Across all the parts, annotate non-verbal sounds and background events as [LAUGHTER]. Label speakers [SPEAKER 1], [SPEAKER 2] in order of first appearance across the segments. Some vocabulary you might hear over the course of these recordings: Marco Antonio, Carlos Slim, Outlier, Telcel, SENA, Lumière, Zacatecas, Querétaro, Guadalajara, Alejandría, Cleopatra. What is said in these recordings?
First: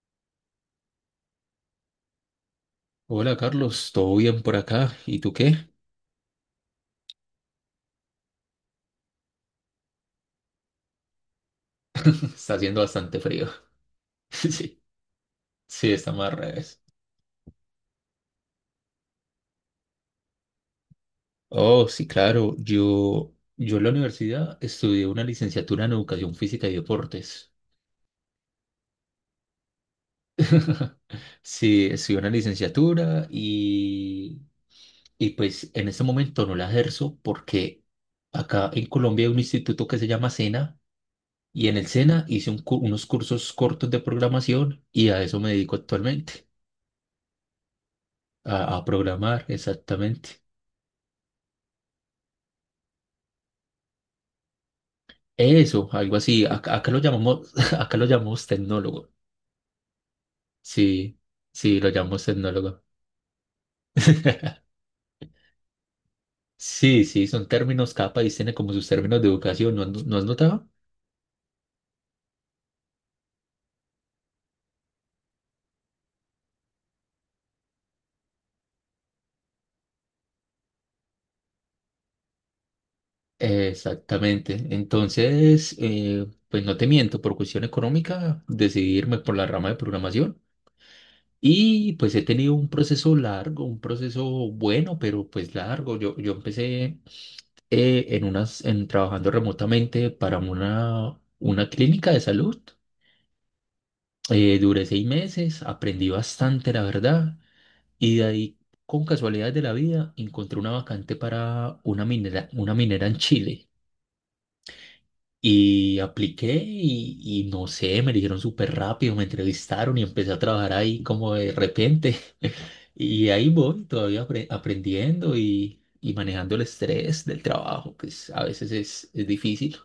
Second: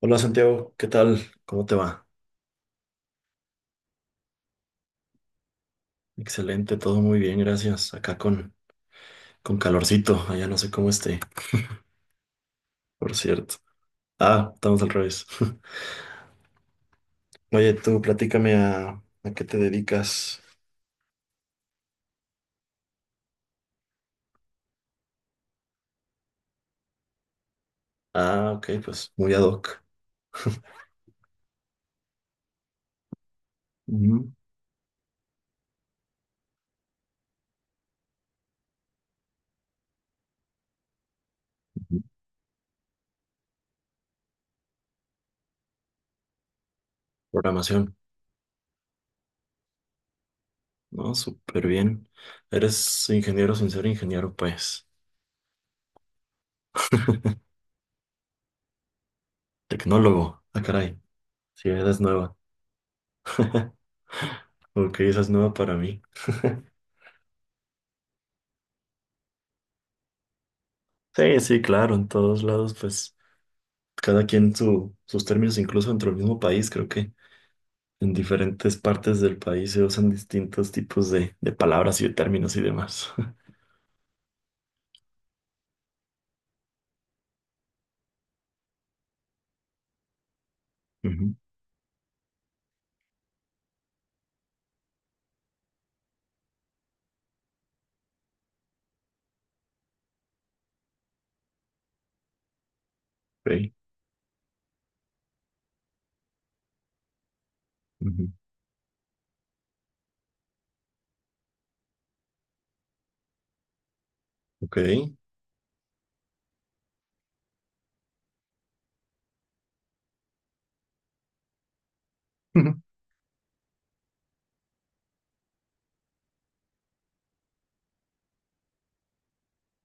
[SPEAKER 1] Hola Santiago, ¿qué tal? ¿Cómo te va?
[SPEAKER 2] Hola Carlos, ¿todo bien por acá? ¿Y tú qué?
[SPEAKER 1] Excelente, todo muy bien, gracias. Acá con calorcito, allá no sé cómo esté,
[SPEAKER 2] [LAUGHS] Está haciendo
[SPEAKER 1] por
[SPEAKER 2] bastante frío.
[SPEAKER 1] cierto.
[SPEAKER 2] [LAUGHS]
[SPEAKER 1] Ah, estamos
[SPEAKER 2] Sí,
[SPEAKER 1] al revés. [LAUGHS]
[SPEAKER 2] sí, está más al revés.
[SPEAKER 1] Oye, tú platícame a qué te dedicas.
[SPEAKER 2] Oh, sí, claro. Yo en la universidad estudié una licenciatura en educación física y deportes.
[SPEAKER 1] Ah, ok, pues muy ad hoc.
[SPEAKER 2] [LAUGHS] Sí, estudié una licenciatura
[SPEAKER 1] Ujú.
[SPEAKER 2] y, y pues en este momento no la ejerzo porque acá en Colombia hay un instituto que se llama SENA y en el
[SPEAKER 1] Ujú.
[SPEAKER 2] SENA hice unos cursos cortos de programación y a eso me dedico actualmente,
[SPEAKER 1] Programación,
[SPEAKER 2] a programar exactamente.
[SPEAKER 1] ¿no? Súper bien. Eres ingeniero sin ser ingeniero, pues.
[SPEAKER 2] Eso, algo así. Acá lo llamamos, [LAUGHS] acá lo llamamos tecnólogo.
[SPEAKER 1] Tecnólogo, ah, caray.
[SPEAKER 2] Sí,
[SPEAKER 1] Sí,
[SPEAKER 2] sí, lo
[SPEAKER 1] eres
[SPEAKER 2] llamamos
[SPEAKER 1] nueva.
[SPEAKER 2] tecnólogo.
[SPEAKER 1] [LAUGHS]
[SPEAKER 2] [LAUGHS]
[SPEAKER 1] Ok, esa es nueva para mí. [LAUGHS]
[SPEAKER 2] Sí, sí, son términos, cada país tiene como sus términos de educación, ¿no, has no has notado?
[SPEAKER 1] Sí, sí, claro, en todos lados, pues. Cada quien sus términos, incluso dentro del mismo país, creo que en diferentes partes del país se usan distintos tipos de palabras y de términos y demás.
[SPEAKER 2] Exactamente. Entonces, pues no te miento, por cuestión económica decidí irme por la rama de programación
[SPEAKER 1] [LAUGHS] Ujú.
[SPEAKER 2] y pues he tenido un proceso largo, un proceso bueno, pero pues largo. Yo empecé en en trabajando remotamente para una clínica de salud.
[SPEAKER 1] Ok.
[SPEAKER 2] Duré seis meses, aprendí bastante, la verdad, y de
[SPEAKER 1] Ujú.
[SPEAKER 2] ahí, con casualidades de la vida, encontré una vacante para una minera en Chile.
[SPEAKER 1] Ok.
[SPEAKER 2] Y apliqué y no sé, me dijeron súper rápido, me entrevistaron y empecé a trabajar ahí como de repente. [LAUGHS]
[SPEAKER 1] Ujú. [LAUGHS]
[SPEAKER 2] Y ahí voy, todavía aprendiendo y manejando el estrés del trabajo, a veces es difícil.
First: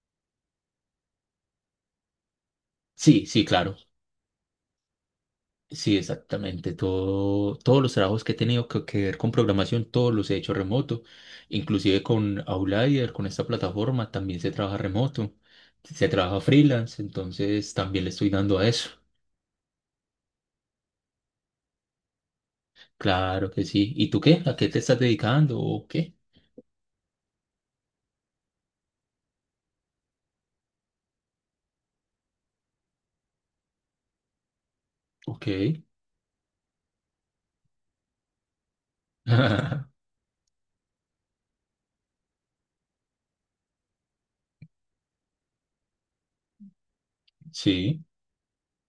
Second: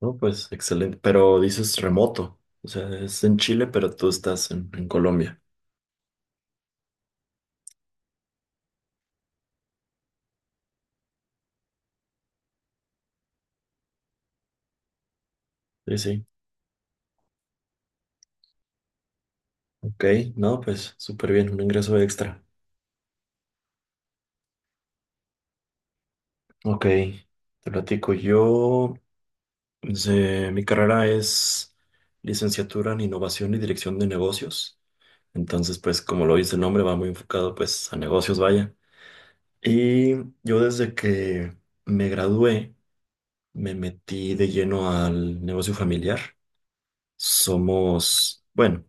[SPEAKER 1] No, pues excelente. Pero dices remoto. O sea, es
[SPEAKER 2] Sí,
[SPEAKER 1] en
[SPEAKER 2] sí,
[SPEAKER 1] Chile,
[SPEAKER 2] claro.
[SPEAKER 1] pero tú estás en Colombia.
[SPEAKER 2] Sí, exactamente. Todo, todos los trabajos que he tenido que ver con programación, todos los he hecho remoto. Inclusive con Outlier, con esta plataforma, también se trabaja remoto.
[SPEAKER 1] Sí,
[SPEAKER 2] Se
[SPEAKER 1] sí.
[SPEAKER 2] trabaja freelance, entonces también le estoy dando a eso.
[SPEAKER 1] Ok. No, pues súper bien. Un ingreso extra.
[SPEAKER 2] Claro que sí. ¿Y tú qué? ¿A qué te estás dedicando? ¿O qué?
[SPEAKER 1] Ok. Te platico. Yo, pues, mi carrera es licenciatura en innovación y dirección de negocios.
[SPEAKER 2] Ok.
[SPEAKER 1] Entonces, pues como lo dice el nombre, va muy enfocado pues a negocios, vaya.
[SPEAKER 2] [LAUGHS]
[SPEAKER 1] Y yo desde que me gradué, me metí de lleno al negocio familiar.
[SPEAKER 2] Sí.
[SPEAKER 1] Somos, bueno,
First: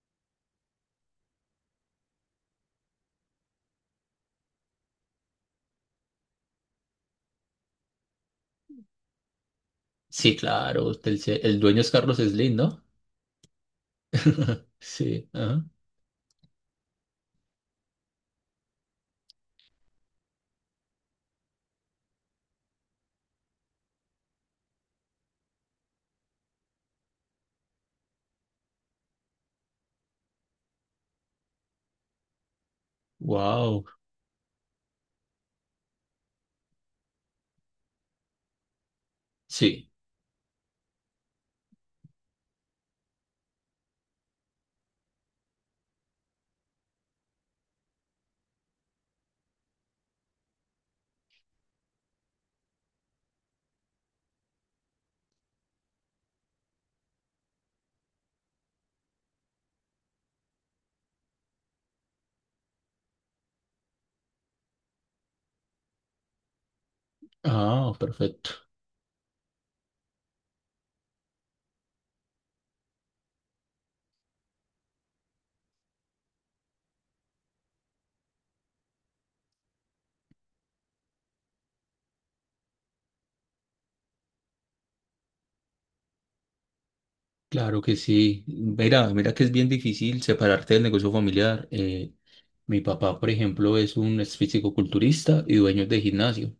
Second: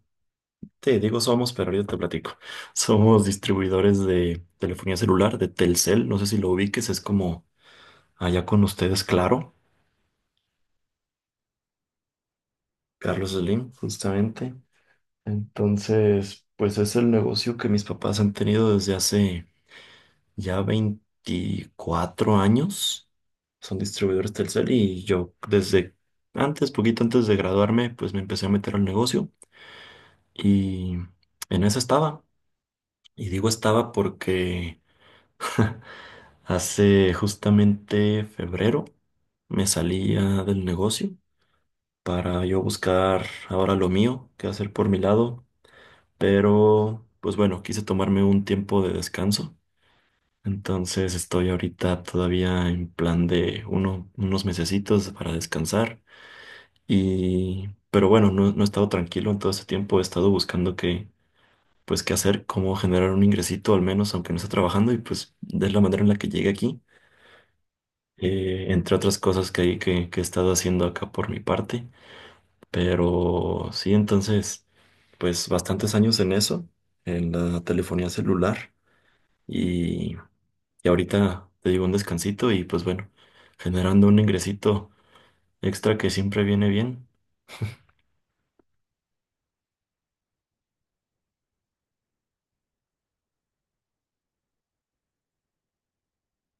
[SPEAKER 1] te digo somos, pero ahorita te platico. [LAUGHS] Somos distribuidores de telefonía celular, de Telcel. No sé si lo ubiques, es como allá con ustedes, claro.
[SPEAKER 2] Sí, claro. El dueño es Carlos Slim, ¿no?
[SPEAKER 1] Carlos Slim, justamente.
[SPEAKER 2] Sí. Ajá.
[SPEAKER 1] Entonces, pues es el negocio que mis papás han tenido desde hace ya 24 años. Son distribuidores Telcel y yo desde antes, poquito antes de graduarme, pues me empecé a meter al negocio y en eso estaba. Y digo
[SPEAKER 2] Wow.
[SPEAKER 1] estaba porque [LAUGHS] hace justamente febrero me
[SPEAKER 2] Sí.
[SPEAKER 1] salía del negocio para yo buscar ahora lo mío, qué hacer por mi lado, pero pues bueno, quise tomarme un tiempo de descanso. Entonces estoy ahorita todavía en plan de unos mesecitos para descansar y pero bueno, no, no he estado tranquilo en todo este tiempo, he estado buscando qué, pues qué hacer, cómo generar un ingresito al menos aunque no esté trabajando y pues de la manera en la que llegué aquí,
[SPEAKER 2] Ah, perfecto.
[SPEAKER 1] entre otras cosas que que he estado haciendo acá por mi parte, pero sí, entonces pues bastantes años en eso, en la telefonía celular. y Y ahorita te digo un descansito y pues bueno, generando un ingresito extra que siempre viene bien.
[SPEAKER 2] Claro que sí. Mira, mira que es bien difícil separarte del negocio familiar. Mi papá, por ejemplo, es un ex fisicoculturista y dueño de gimnasio.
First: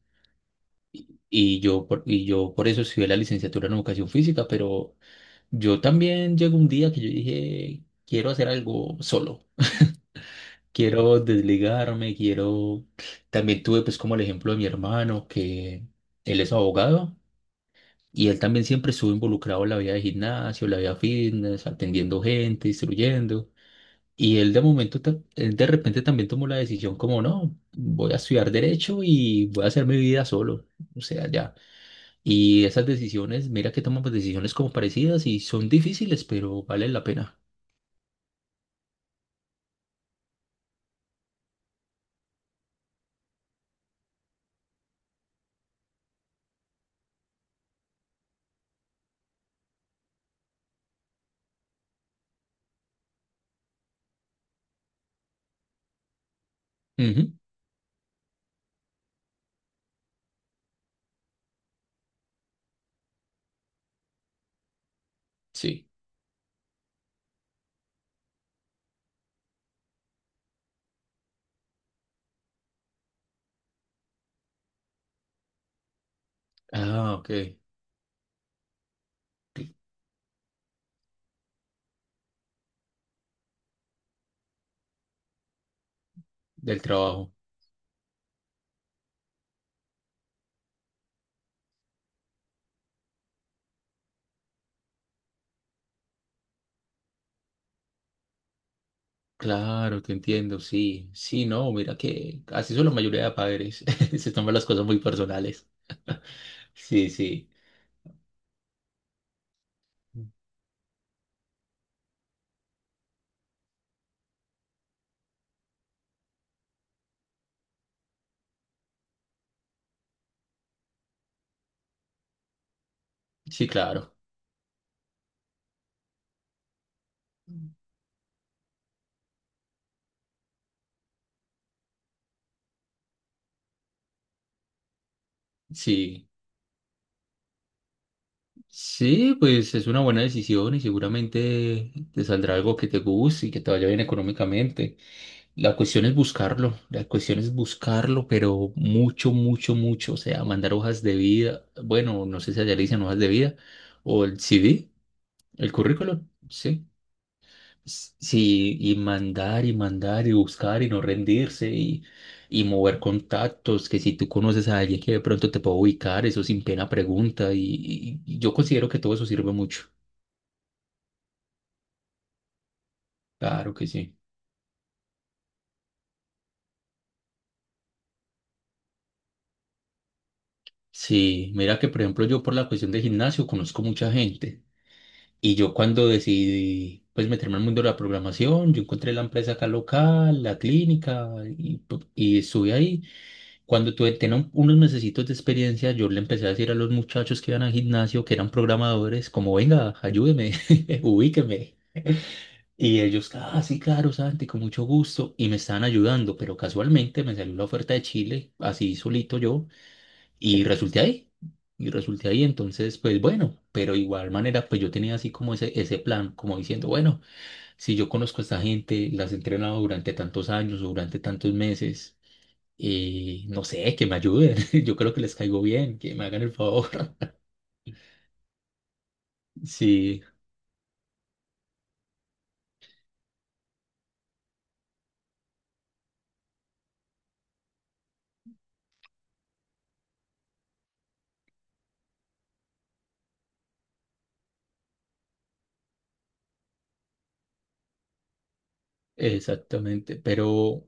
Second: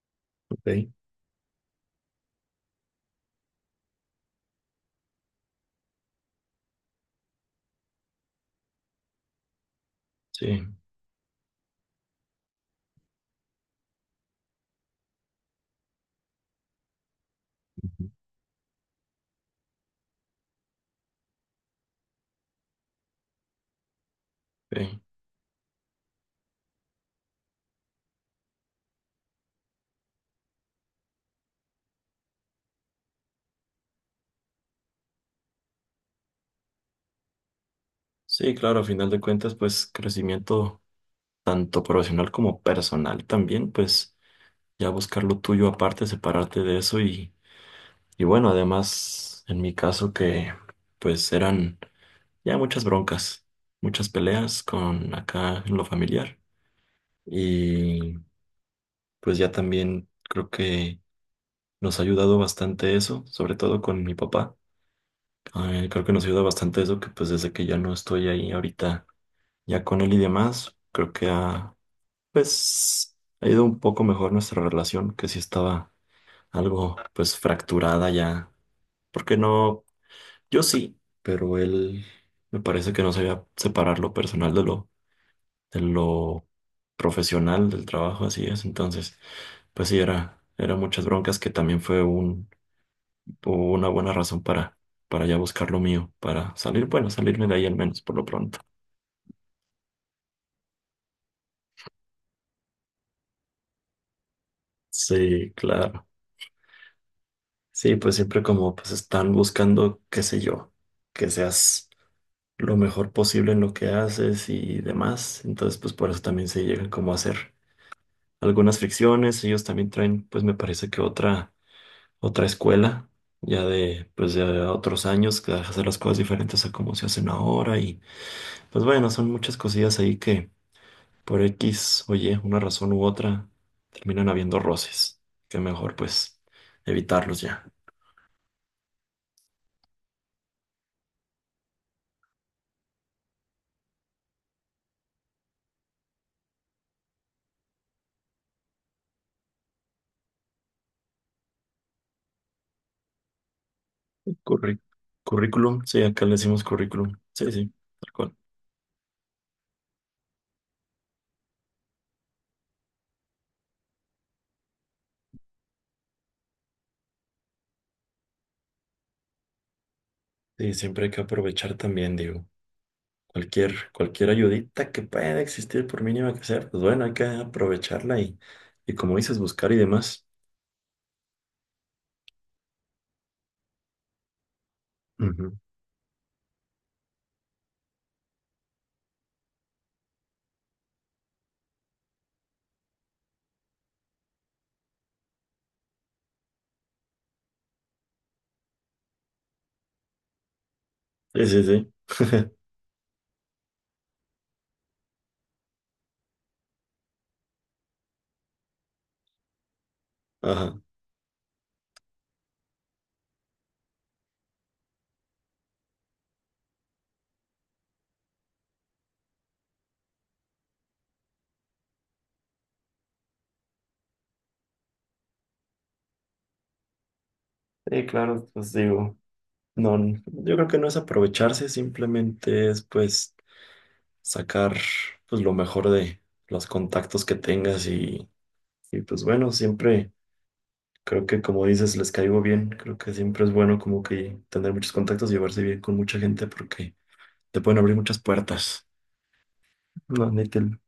[SPEAKER 1] Ok.
[SPEAKER 2] Y y yo por eso estudié la licenciatura en educación física, pero yo también llegó un día que yo dije, quiero hacer algo solo.
[SPEAKER 1] Sí,
[SPEAKER 2] Quiero desligarme, quiero... También tuve pues como el ejemplo de mi hermano, que él es abogado. Y él también siempre estuvo involucrado en la vida de gimnasio, la vida fitness, atendiendo gente, instruyendo. Y
[SPEAKER 1] sí.
[SPEAKER 2] él de repente también tomó la decisión como, no, voy a estudiar derecho y voy a hacer mi vida solo. O sea, ya. Y esas decisiones, mira que toman pues, decisiones como parecidas y son difíciles, pero valen la pena.
[SPEAKER 1] Sí, claro, a final de cuentas, pues crecimiento tanto profesional como personal también, pues ya buscar lo tuyo aparte, separarte de eso y bueno, además en mi caso que pues eran ya muchas broncas, muchas peleas con acá en lo familiar
[SPEAKER 2] Ujú,
[SPEAKER 1] y pues ya también creo que nos ha ayudado bastante eso, sobre todo con mi papá.
[SPEAKER 2] sí.
[SPEAKER 1] Creo que nos ayuda bastante eso, que pues desde que ya no estoy ahí ahorita, ya con él y demás, creo que ha, pues, ha ido un poco mejor nuestra relación, que sí estaba algo,
[SPEAKER 2] Ah, ok.
[SPEAKER 1] pues, fracturada ya. Porque no, yo sí, pero él me parece que no sabía separar lo personal de de lo
[SPEAKER 2] Del trabajo.
[SPEAKER 1] profesional, del trabajo, así es. Entonces, pues sí, era muchas broncas que también fue o una buena razón para ya buscar lo mío, para salir, bueno, salirme de ahí al menos por lo pronto.
[SPEAKER 2] Claro, te entiendo. Sí, sí, no, mira que así son la mayoría de padres. [LAUGHS] Se toman las cosas muy
[SPEAKER 1] Sí,
[SPEAKER 2] personales.
[SPEAKER 1] claro.
[SPEAKER 2] [LAUGHS] Sí, sí.
[SPEAKER 1] Sí, pues siempre como pues están buscando, qué sé yo, que seas lo mejor posible en lo que haces y demás. Entonces, pues por eso también se llegan como a hacer algunas fricciones. Ellos también traen, pues me parece que otra escuela, ya
[SPEAKER 2] Sí,
[SPEAKER 1] de,
[SPEAKER 2] claro.
[SPEAKER 1] pues de otros años, que hace las cosas diferentes a como se hacen ahora. Y pues bueno, son muchas cosillas ahí que por X, oye, una razón u otra, terminan habiendo roces. Que mejor,
[SPEAKER 2] Sí.
[SPEAKER 1] pues, evitarlos ya.
[SPEAKER 2] Sí, pues es una buena decisión y seguramente te saldrá algo que te guste y que te vaya bien económicamente. La cuestión es buscarlo, la cuestión es buscarlo, pero mucho, mucho, mucho. O sea, mandar hojas de vida. Bueno, no sé si allá le dicen hojas de vida o el
[SPEAKER 1] Curri-
[SPEAKER 2] CV, el
[SPEAKER 1] currículum, sí, acá
[SPEAKER 2] currículum,
[SPEAKER 1] le decimos
[SPEAKER 2] sí.
[SPEAKER 1] currículum. Sí, sí, tal cual.
[SPEAKER 2] Sí, y mandar y mandar y buscar y no rendirse y mover contactos, que si tú conoces a alguien que de pronto te puede ubicar, eso sin pena pregunta y yo considero que todo eso sirve mucho.
[SPEAKER 1] Sí, siempre hay que aprovechar también, digo.
[SPEAKER 2] Claro que
[SPEAKER 1] Cualquier,
[SPEAKER 2] sí.
[SPEAKER 1] cualquier ayudita que pueda existir, por mínima que sea, pues bueno, hay que aprovecharla y como dices, buscar y demás.
[SPEAKER 2] Sí, mira que por ejemplo yo por la cuestión de gimnasio conozco mucha gente y
[SPEAKER 1] Ujú.
[SPEAKER 2] yo cuando decidí pues meterme al mundo de la programación, yo encontré la empresa acá local, la clínica y estuve ahí. Cuando tenía unos mesecitos de experiencia, yo le empecé a decir a los muchachos que iban al gimnasio, que eran programadores, como, venga, ayúdeme, [LAUGHS]
[SPEAKER 1] Sí, sí,
[SPEAKER 2] ubíqueme.
[SPEAKER 1] sí. [LAUGHS]
[SPEAKER 2] Y ellos, ah, sí, claro, Santi, con mucho gusto. Y me estaban ayudando, pero casualmente me salió la oferta de Chile, así solito yo, y
[SPEAKER 1] Ajá.
[SPEAKER 2] resulté ahí. Y resulté ahí, entonces, pues bueno, pero igual manera, pues yo tenía así como ese plan, como diciendo, bueno, si yo conozco a esta gente, las he entrenado durante tantos años, durante tantos meses. Y no sé, que me ayuden. [LAUGHS] Yo creo que les caigo bien, que me hagan el favor. [LAUGHS]
[SPEAKER 1] Sí, claro, pues digo, no,
[SPEAKER 2] Sí,
[SPEAKER 1] yo creo que no es aprovecharse, simplemente es pues, sacar pues lo mejor de los contactos que tengas y, pues bueno, siempre creo que como dices, les caigo bien, creo que siempre es bueno como que tener muchos contactos y llevarse bien con mucha gente porque te pueden abrir muchas puertas.
[SPEAKER 2] exactamente.
[SPEAKER 1] No, ni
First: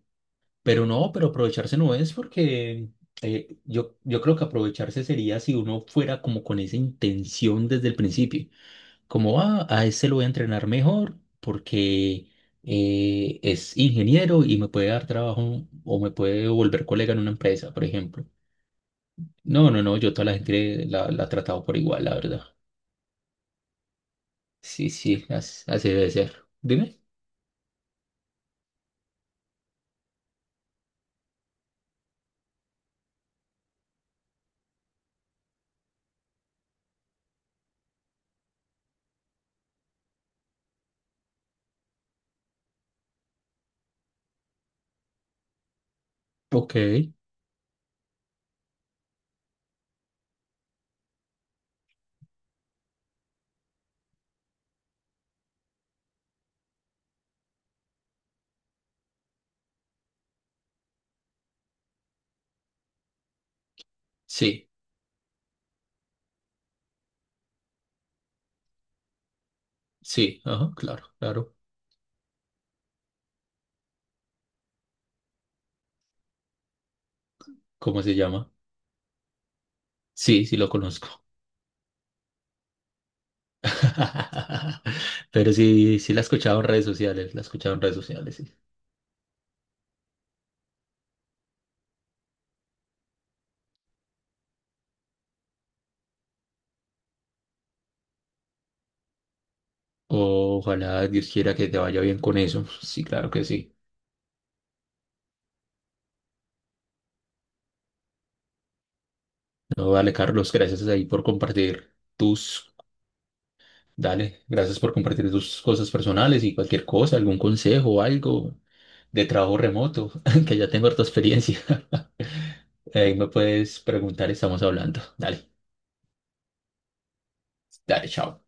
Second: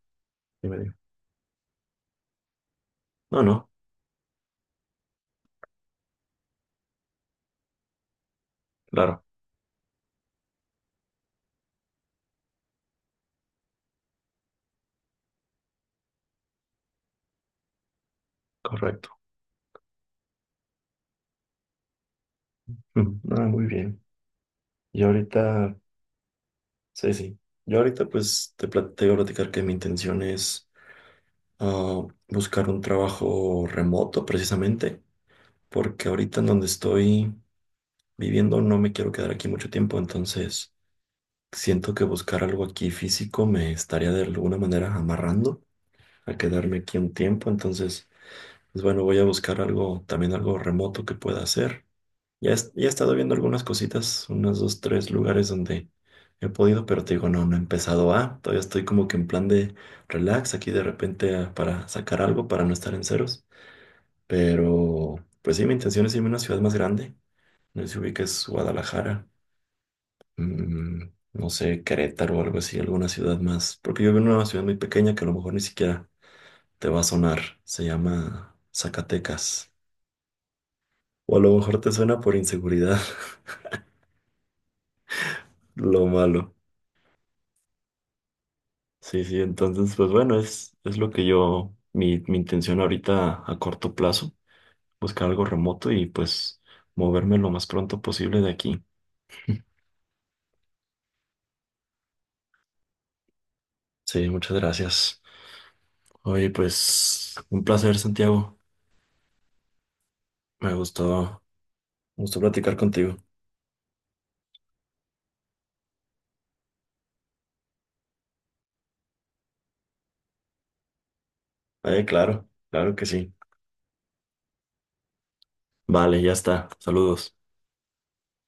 [SPEAKER 1] me
[SPEAKER 2] Pero
[SPEAKER 1] digo.
[SPEAKER 2] no, pero aprovecharse no es porque
[SPEAKER 1] No, no,
[SPEAKER 2] yo creo que aprovecharse sería si uno fuera como con esa intención desde el principio.
[SPEAKER 1] claro,
[SPEAKER 2] Como, ah, a ese lo voy a entrenar mejor porque es ingeniero y me puede dar trabajo o me puede volver colega en una empresa, por ejemplo.
[SPEAKER 1] correcto.
[SPEAKER 2] No, no, no, yo toda la gente la he tratado por igual, la verdad.
[SPEAKER 1] Mm, ah, muy bien.
[SPEAKER 2] Sí,
[SPEAKER 1] Y
[SPEAKER 2] sí,
[SPEAKER 1] ahorita,
[SPEAKER 2] así, debe ser. Dime.
[SPEAKER 1] sí, sí. Yo ahorita pues te planteo platicar que mi intención es, buscar un trabajo remoto precisamente, porque ahorita en donde estoy viviendo no me quiero quedar aquí mucho tiempo, entonces siento que buscar algo aquí físico me estaría de alguna manera amarrando a
[SPEAKER 2] Ok.
[SPEAKER 1] quedarme aquí un tiempo, entonces, pues bueno, voy a buscar algo, también algo remoto que pueda hacer. Ya, ya he estado viendo algunas cositas, unos dos, tres lugares donde he podido, pero te digo, no, no he empezado a, todavía estoy como que en plan de relax aquí de repente, para sacar algo, para no estar en ceros,
[SPEAKER 2] Sí,
[SPEAKER 1] pero pues sí, mi intención es irme a una ciudad más grande, no sé si ubiques Guadalajara.
[SPEAKER 2] sí, ajá,
[SPEAKER 1] Mm,
[SPEAKER 2] claro,
[SPEAKER 1] no
[SPEAKER 2] claro.
[SPEAKER 1] sé, Querétaro o algo así, alguna ciudad más. Porque yo vivo en una ciudad muy pequeña que a lo mejor ni siquiera te va a sonar. Se
[SPEAKER 2] ¿Cómo se llama?
[SPEAKER 1] llama Zacatecas.
[SPEAKER 2] Sí, sí lo conozco.
[SPEAKER 1] O a lo mejor te suena por inseguridad, [LAUGHS]
[SPEAKER 2] [LAUGHS] Pero sí,
[SPEAKER 1] lo
[SPEAKER 2] sí la he
[SPEAKER 1] malo.
[SPEAKER 2] escuchado en redes sociales, la he escuchado en redes sociales, sí.
[SPEAKER 1] Sí, sí, entonces, pues bueno, es lo que yo, mi intención ahorita a corto plazo, buscar algo remoto y pues moverme lo más pronto posible de aquí. [LAUGHS]
[SPEAKER 2] Ojalá Dios quiera que te vaya bien con eso. Sí, claro que sí.
[SPEAKER 1] Sí, muchas gracias. Oye, pues un placer, Santiago.
[SPEAKER 2] No, vale, Carlos,
[SPEAKER 1] Me
[SPEAKER 2] gracias ahí por
[SPEAKER 1] gustó,
[SPEAKER 2] compartir
[SPEAKER 1] me gustó
[SPEAKER 2] tus,
[SPEAKER 1] platicar contigo.
[SPEAKER 2] dale, gracias por compartir tus cosas personales y cualquier cosa, algún consejo o algo de trabajo remoto, [LAUGHS] que ya tengo harta experiencia.
[SPEAKER 1] Claro,
[SPEAKER 2] [LAUGHS]
[SPEAKER 1] claro que
[SPEAKER 2] Ahí me
[SPEAKER 1] sí.
[SPEAKER 2] puedes preguntar, estamos hablando. Dale,
[SPEAKER 1] Vale, ya está. Saludos.
[SPEAKER 2] dale, chao.